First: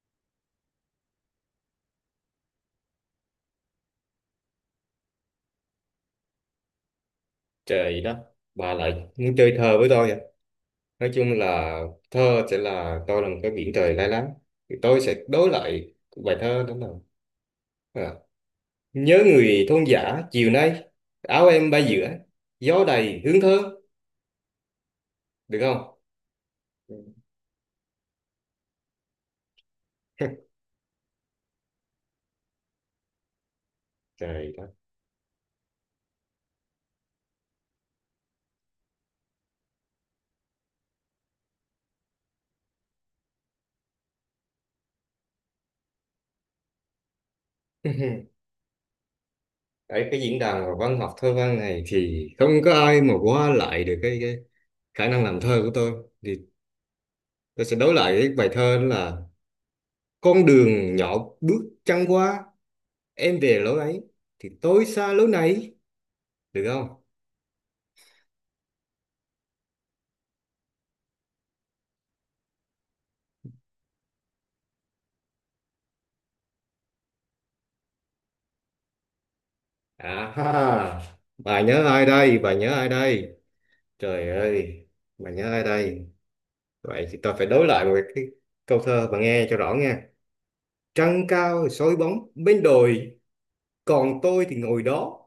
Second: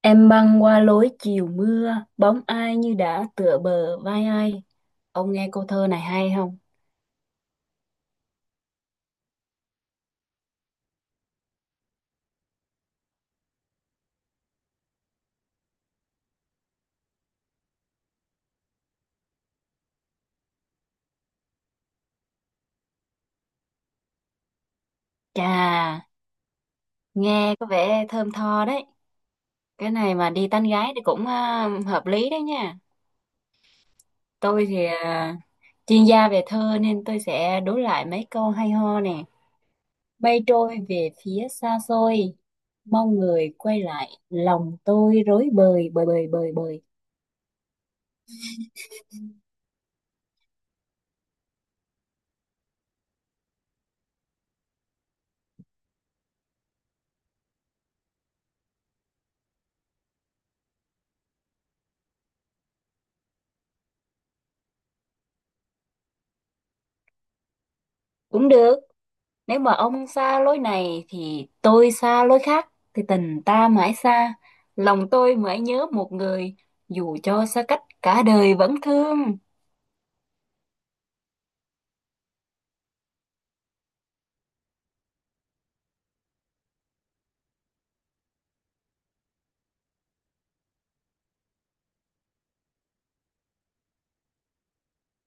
Em băng qua lối chiều mưa, bóng ai như đã tựa bờ vai ai. Ông nghe câu thơ này hay không? Trời đất, bà lại muốn chơi thơ với tôi à? Nói chung là thơ sẽ là tôi là một cái biển trời lai láng. Thì tôi sẽ đối lại bài thơ đó là à. nhớ người thôn giả chiều nay, áo em bay giữa, gió đầy hướng thơ, Chà, được không? nghe có vẻ thơm tho đấy. Cái này mà đi tán gái thì cũng hợp lý đấy nha. Trời Tôi đất. thì chuyên gia về thơ nên tôi sẽ đối lại mấy câu hay ho nè. Mây trôi về phía xa xôi, mong người quay lại, lòng tôi rối bời bời bời bời bời. Ở cái diễn đàn văn học thơ văn này thì không có ai mà qua lại được cái khả năng làm thơ của tôi. Thì tôi sẽ đối lại cái bài thơ đó là con đường nhỏ bước trăng qua, em về lối ấy thì tôi xa lối này, được không? Cũng được. Nếu mà ông xa lối này thì tôi xa lối khác, thì tình ta mãi xa. Lòng tôi mãi nhớ một người, dù cho xa cách cả đời vẫn thương. À ha bà nhớ ai đây, bà nhớ ai đây, trời ơi, bà nhớ ai đây? Vậy thì tôi phải đối lại một cái câu thơ, bà nghe cho rõ nha: trăng cao soi bóng bên đồi, còn tôi thì ngồi đó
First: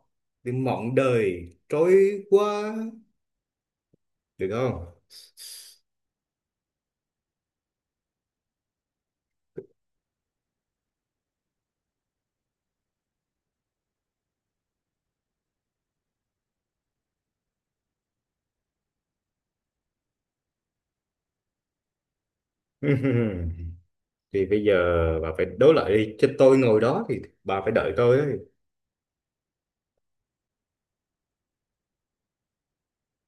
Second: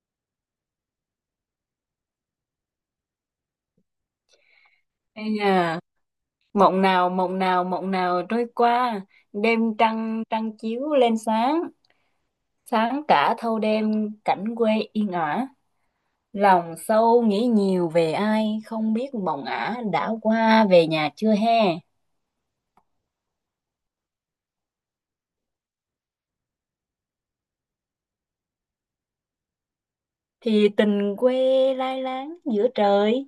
để mộng đời trôi qua, được không? Ây da, mộng nào, mộng nào, mộng nào trôi qua, đêm trăng, trăng chiếu lên sáng, sáng cả thâu đêm cảnh quê yên ả. Lòng sâu nghĩ nhiều về ai, không biết mộng ả đã qua về nhà chưa he. Thì bây giờ bà phải đối lại đi chứ, tôi ngồi đó thì bà phải đợi tôi ấy. Thì tình quê lai láng giữa trời.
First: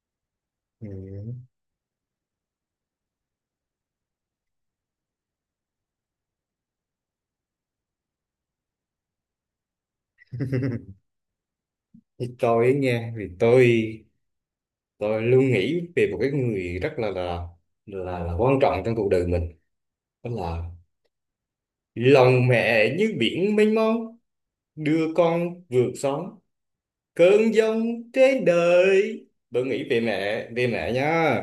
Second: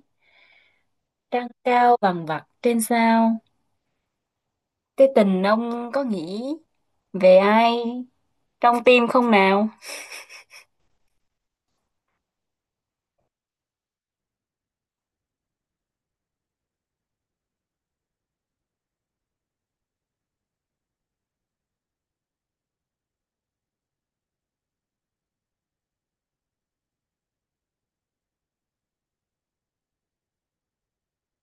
Ừ. Trăng cao vằng vặc trên sao, cái tình ông có nghĩ về ai trong tim không nào? Thì tôi ấy nghe thì tôi luôn nghĩ về một cái người rất là quan trọng trong cuộc đời mình, đó là lòng mẹ như biển mênh mông, đưa con vượt sóng cơn giông trên đời. Tôi nghĩ về mẹ, về mẹ nha.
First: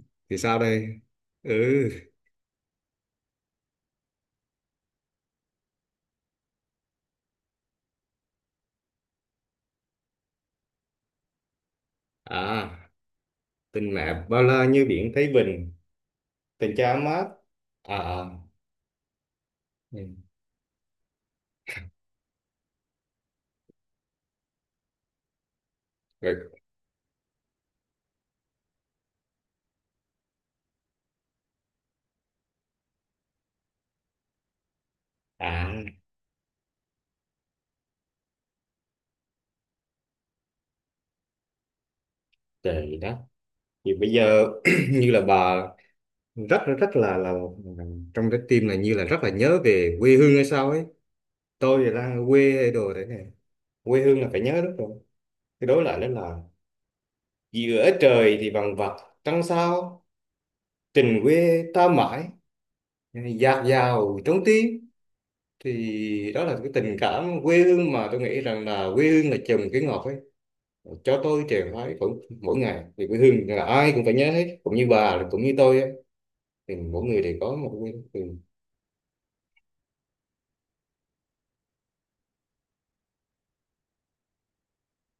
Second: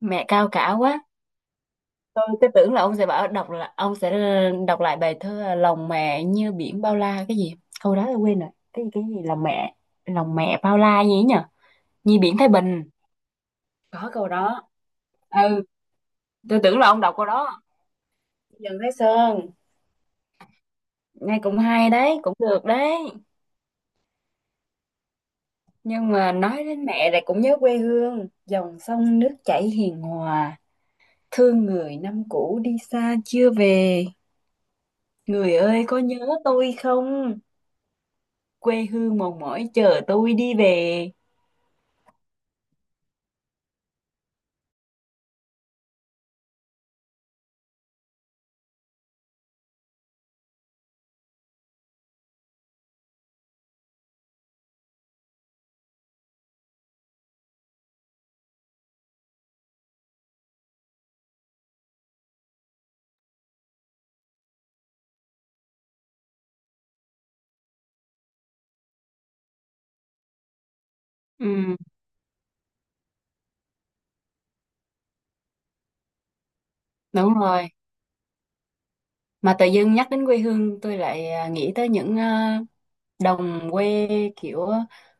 Mẹ Thì cao sao cả đây? quá. Ừ. Tôi tưởng là ông sẽ bảo đọc, là ông sẽ đọc lại bài thơ lòng mẹ như biển bao la cái gì, câu đó tôi quên rồi, cái gì lòng mẹ, lòng mẹ bao la gì ấy nhở? Như biển Thái À, Bình, tình có mẹ câu bao la đó. như biển Thái Ừ, Bình, tôi tình tưởng là cha ông đọc câu mát, đó. à à, Dần Thái Sơn, ừ. nghe cũng hay đấy, cũng được đấy. Nhưng mà Rồi. nói đến mẹ lại cũng nhớ quê hương, dòng sông nước chảy hiền hòa, thương người năm cũ đi xa chưa về. Người ơi À, có nhớ tôi không? Quê hương mòn mỏi chờ tôi đi về. trời đất. Thì bây giờ như là bà rất rất là trong trái tim là như là rất là nhớ về quê hương hay sao ấy. Tôi thì đang ở quê hay đồ thế này, quê hương là phải nhớ, đúng rồi. Cái đối lại đó là giữa trời thì vằng vặc trăng sao, tình quê ta mãi dạt dào trong tim. Thì đó là cái tình cảm quê hương mà tôi nghĩ rằng là quê hương là trồng cái ngọt ấy cho tôi trường Ừ, phái cũng mỗi ngày. Thì quê hương là ai cũng phải nhớ hết, cũng như bà cũng như tôi ấy. Thì mỗi người đúng đều có rồi. một quê hương. Mà tự dưng nhắc đến quê hương tôi lại nghĩ tới những đồng quê, kiểu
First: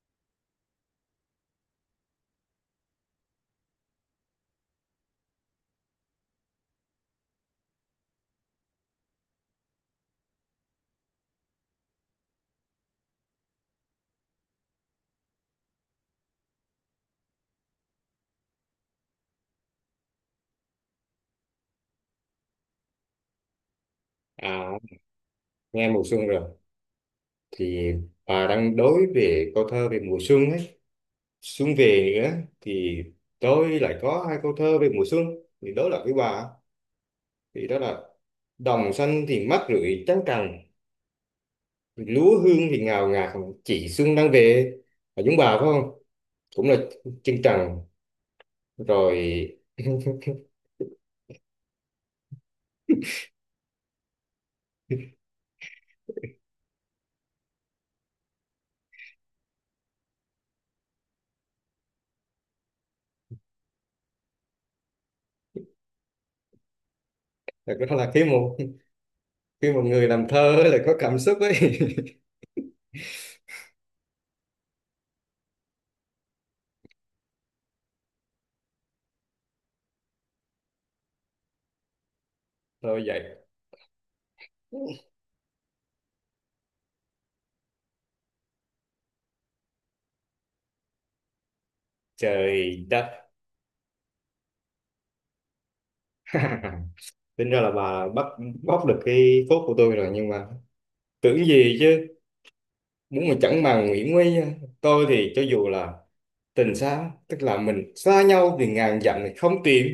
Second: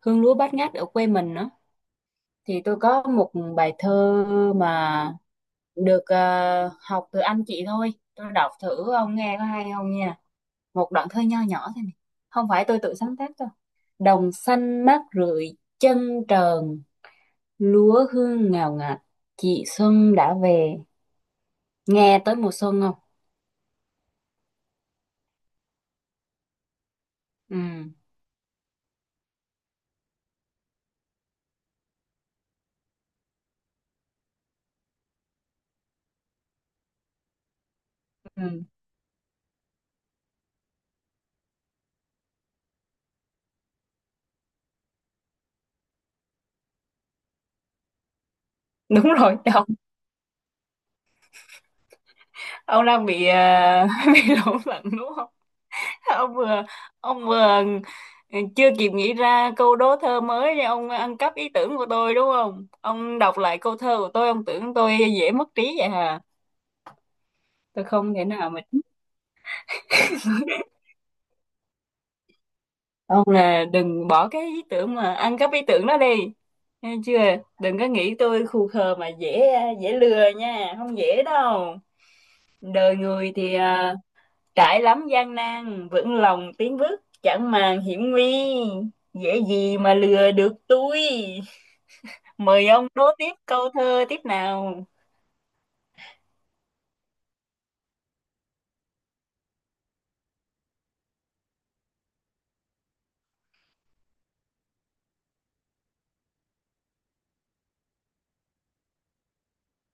hương lúa bát ngát ở quê mình đó. Thì tôi có một bài thơ mà được học từ anh chị thôi. Tôi đọc thử ông nghe có hay không nha. Một đoạn thơ nho nhỏ thôi này, không phải tôi tự sáng tác đâu. Đồng xanh mát rượi chân trần, lúa hương ngào ngạt, chị xuân đã về. Nghe tới mùa xuân không? À, nghe mùa xuân rồi. Ừ, Thì bà đang đối về câu thơ về mùa xuân ấy, xuân về nữa thì tôi lại có hai câu thơ về mùa xuân thì đối lập với bà, thì đó là ừ. đồng xanh thì mát rượi trắng cằn, lúa hương thì ngào ngạt, chị xuân đang về. Là chúng bà phải không? Cũng là chân trần Đúng rồi. rồi ông ông đang bị bị lẫn lẫn đúng không? Ông vừa, ông vừa, ừ, chưa kịp nghĩ ra câu đố thơ mới ông ăn cắp ý tưởng của tôi đúng không? Ông đọc lại câu thơ của tôi, ông tưởng tôi dễ mất trí vậy hả? Thật Tôi ra là không khi thể nào một, mà... khi một người làm thơ ấy là có cảm xúc ấy. Ông là đừng bỏ cái ý tưởng mà ăn cắp ý tưởng đó đi. Nghe chưa? Đừng có nghĩ tôi khù khờ mà dễ, dễ lừa nha, không dễ đâu. Đời Thôi vậy. người thì trải lắm gian nan, vững lòng tiến bước, chẳng màng hiểm nguy. Dễ gì mà lừa được tôi. Mời Trời ông đố đất. tiếp câu thơ tiếp nào. Tính ra là bà bắt, bóc được cái phốt của tôi rồi, nhưng mà tưởng gì chứ. Đúng là chẳng màng Nguyễn Nguy. Tôi thì cho dù là tình xa, tức là mình xa nhau thì ngàn dặm thì không tìm,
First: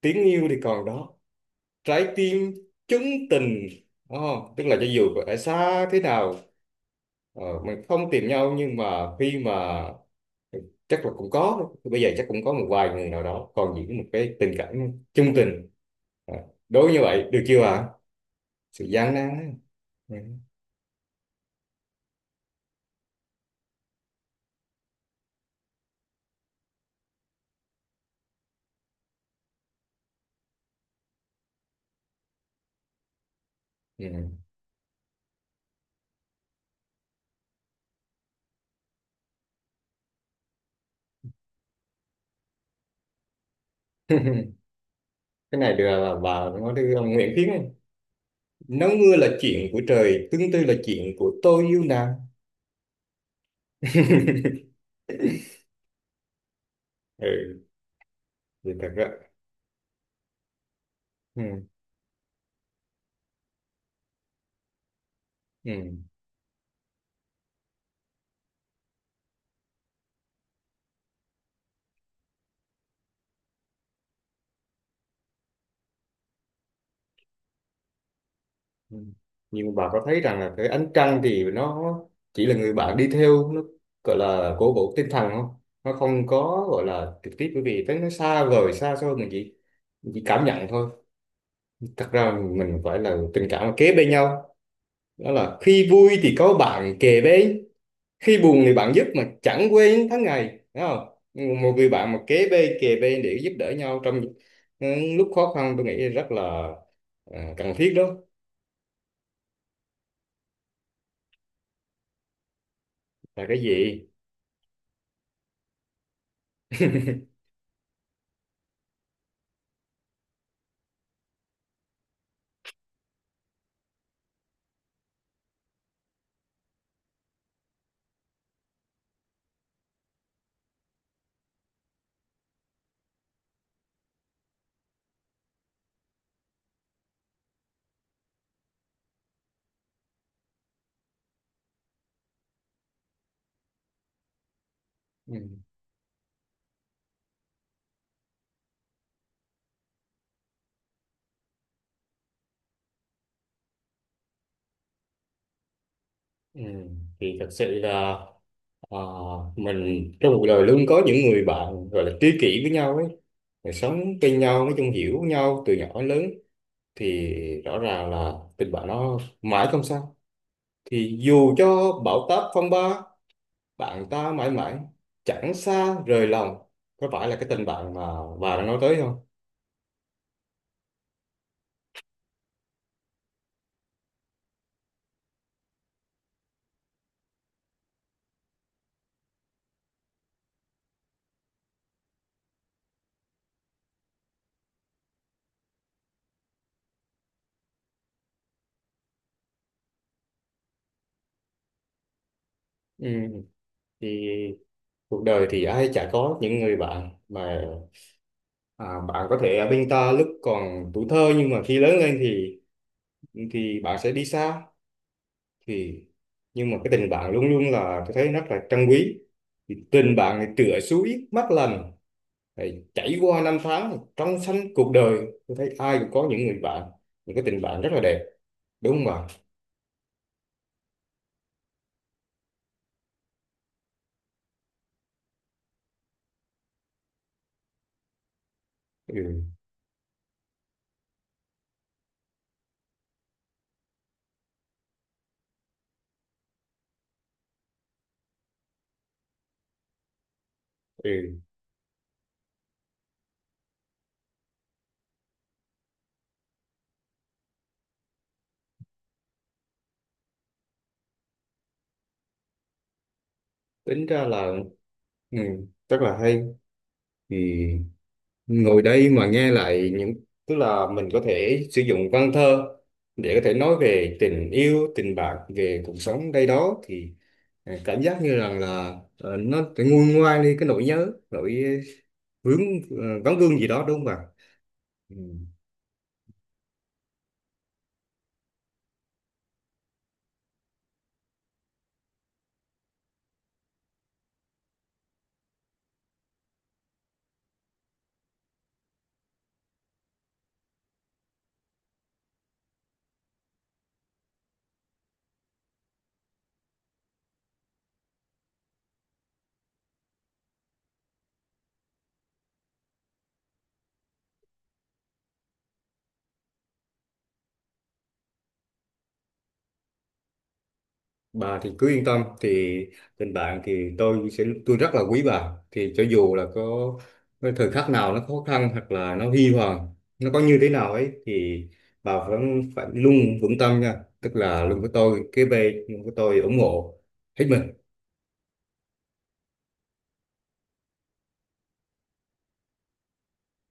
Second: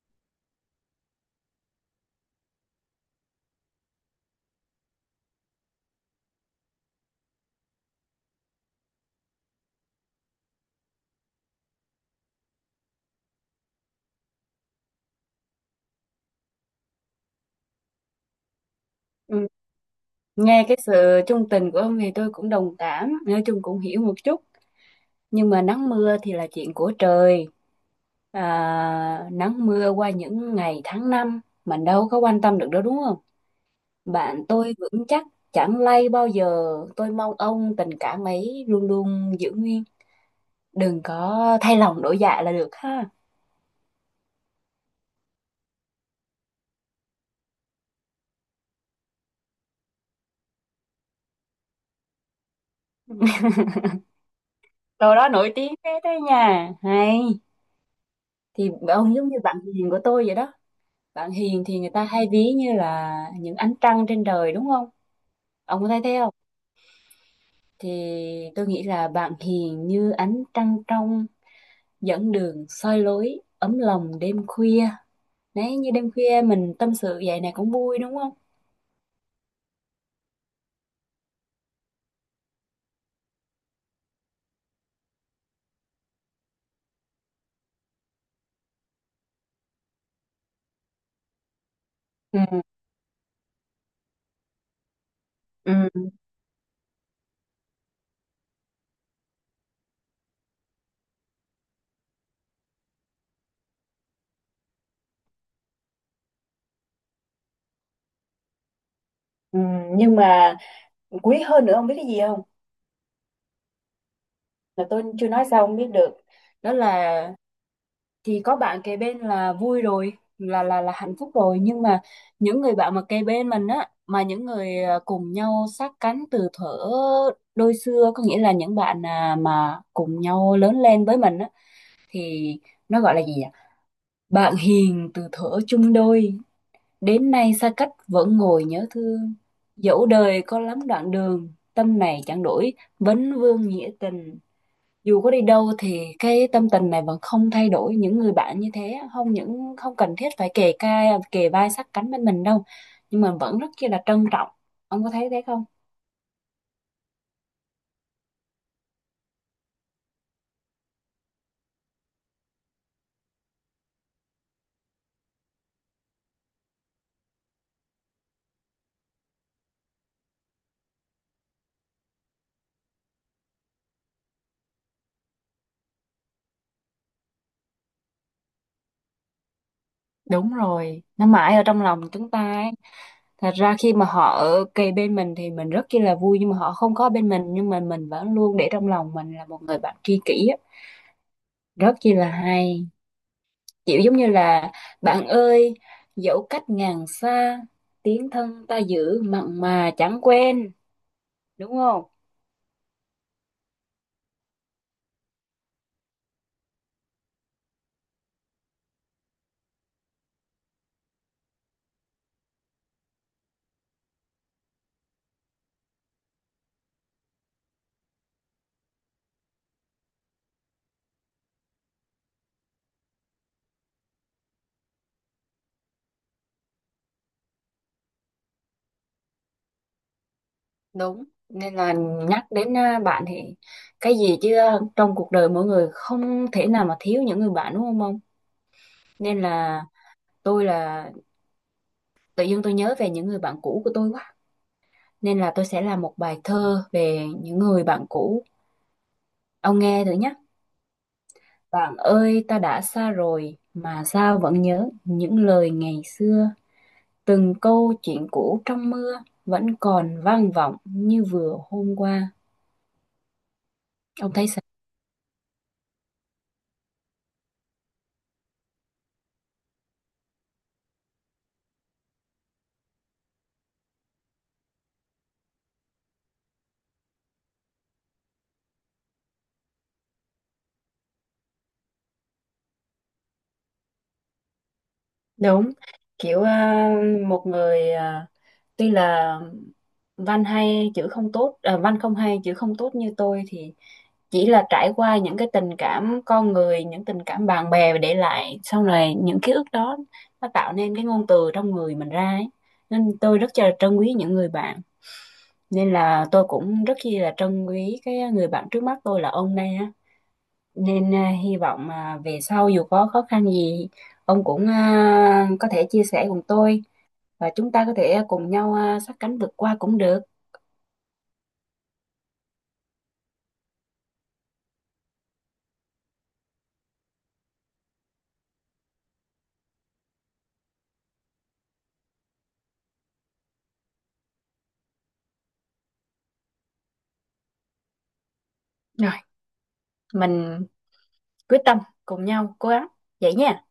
tiếng yêu thì còn đó, trái tim chứng tình. Oh, tức là cho dù ở xa thế nào, mình không tìm nhau, nhưng mà khi mà, ừ, chắc là cũng có, bây giờ chắc cũng có một vài người nào đó còn giữ một cái tình cảm chung tình. Ờ, đối như vậy được chưa ạ? Sự gian nan Ừ, á. Ừ. nghe cái sự trung tình của ông thì tôi cũng đồng cảm, nói chung cũng hiểu một chút. Nhưng mà nắng mưa thì là chuyện của trời, à, nắng mưa qua những ngày tháng năm mình đâu có quan tâm được đâu đúng không? Ừ. Bạn tôi vững chắc, chẳng lay bao giờ. Tôi mong ông tình cảm ấy luôn luôn giữ nguyên, đừng có thay lòng đổi dạ là được ha. Cái này được là bà nói với ông Nguyễn Tiến ấy. Nắng mưa là chuyện của trời, tương tư là chuyện của tôi yêu nàng. Câu đó nổi tiếng thế đấy nha, hay. Ừ. Thì Thì thật ra, ông giống như bạn hiền của tôi vậy đó. Bạn ừ, hiền thì người ta hay ví như là những ánh trăng trên trời đúng không, ông có ừ, thấy thế không? Thì tôi nghĩ là bạn hiền như ánh trăng trong, dẫn đường soi lối, ấm lòng đêm khuya. Đấy, như đêm khuya mình tâm sự vậy này cũng vui đúng không? ừ, nhưng mà bà có thấy rằng là cái ánh trăng thì nó chỉ là người bạn đi theo, nó gọi là cổ vũ tinh thần không? Nó không có gọi là trực tiếp, bởi vì tới nó xa vời xa xôi, mình chỉ, mình chỉ cảm nhận thôi. Thật ra Ừ, mình phải là tình cảm là kế bên nhau, đó là khi ừ, vui thì có bạn kề bên, khi buồn thì bạn giúp mà chẳng quê những tháng ngày, đúng không? Một người bạn mà kế bên kề bên để giúp đỡ nhau trong, ừ, lúc khó khăn, tôi nghĩ rất là, cần thiết đó. ừ. Nhưng mà quý hơn nữa không biết cái gì không? Là cái gì? Là tôi chưa nói sao không biết được. Đó là, thì có bạn kề bên là vui rồi, là hạnh phúc rồi, nhưng mà những người bạn mà kề bên mình á, mà những người cùng nhau sát cánh từ thuở đôi xưa, có nghĩa là những bạn mà cùng nhau lớn lên với mình á, thì nó gọi là gì ạ? Bạn hiền từ thuở chung đôi, đến nay xa cách vẫn ngồi nhớ thương, dẫu đời có lắm đoạn đường tâm này chẳng đổi, vấn vương nghĩa tình. Dù có Ừ. đi đâu thì cái tâm tình này vẫn không thay đổi, những người bạn như thế không những không cần thiết phải kề vai sát cánh bên mình đâu, nhưng mà vẫn rất chi là trân trọng. Ông có thấy thế không? Ừ. Thì thật sự là, ờ, mình trong cuộc đời luôn có những người bạn gọi là tri kỷ với nhau ấy. Rồi sống bên nhau, nói chung hiểu nhau từ nhỏ đến lớn, thì rõ ràng là tình bạn nó mãi không sao. Thì dù cho bão táp phong ba, bạn ta mãi mãi chẳng xa rời lòng. Có phải là cái tình bạn mà bà đang nói tới không? Đúng rồi, nó mãi ở trong lòng chúng ta ấy. Thật ra khi mà họ ở kề bên mình thì mình rất chi là vui, nhưng mà họ không có bên mình nhưng mà mình vẫn luôn để trong lòng mình là một người bạn tri kỷ á. Rất chi là hay, kiểu giống như là bạn ơi, dẫu cách ngàn xa, tiếng thân ta giữ mặn mà chẳng quên, đúng không? Ừ. Thì cuộc đời thì ai chả có những người bạn mà, bạn có thể ở bên ta lúc còn tuổi thơ, nhưng mà khi lớn lên thì bạn sẽ đi xa. Thì nhưng mà cái tình bạn luôn luôn là tôi thấy rất là trân quý. Thì tình bạn này tựa suối mắt lành, thì chảy qua năm tháng trong xanh cuộc đời. Tôi thấy ai cũng có những người bạn, những cái tình bạn rất là đẹp, đúng không bạn? Đúng. Nên là, nhắc đến bạn thì cái gì chứ, trong cuộc đời mỗi người không thể nào mà thiếu những người bạn đúng không ông? Nên Ừ. là, tôi là, tự dưng tôi nhớ về những người bạn cũ của tôi quá, nên là tôi sẽ làm một bài thơ về những người bạn cũ, ông nghe thử nhé. Ừ. Bạn ơi ta đã xa rồi, mà sao vẫn nhớ những lời ngày xưa, từng câu chuyện cũ trong mưa vẫn còn vang vọng như vừa hôm qua. Tính ra Ông thấy? là, ừ, rất là hay. Thì ngồi đây mà nghe lại những, tức là mình có thể sử dụng văn thơ để có thể nói về tình yêu, tình bạn, về cuộc sống đây đó, thì cảm giác như rằng là nó nguôi ngoai đi cái nỗi nhớ, nỗi vướng, vắng vương gì đó, đúng không ạ? Ừ. Đúng, kiểu một người tuy là văn hay chữ không tốt, văn không hay chữ không tốt như tôi, thì chỉ là trải qua những cái tình cảm con người, những tình cảm bạn bè để lại sau này những ký ức đó, nó tạo nên cái ngôn từ trong người mình ra ấy. Nên tôi rất là trân quý những người bạn. Nên là tôi cũng rất chi là trân quý cái người bạn trước mắt tôi là ông này, nên hy vọng về sau dù có khó khăn gì ông cũng có thể chia sẻ cùng tôi, và chúng ta có thể cùng nhau sát cánh vượt qua cũng được. Bà thì cứ yên tâm, thì tình bạn thì tôi sẽ, tôi rất là quý bà, thì cho dù là có cái thời khắc nào nó khó khăn hoặc là nó huy hoàng, nó có như thế nào ấy thì bà vẫn phải luôn vững tâm nha, tức là luôn với tôi kế bên, luôn với tôi ủng hộ hết mình. Rồi, mình quyết tâm cùng nhau cố gắng vậy nha.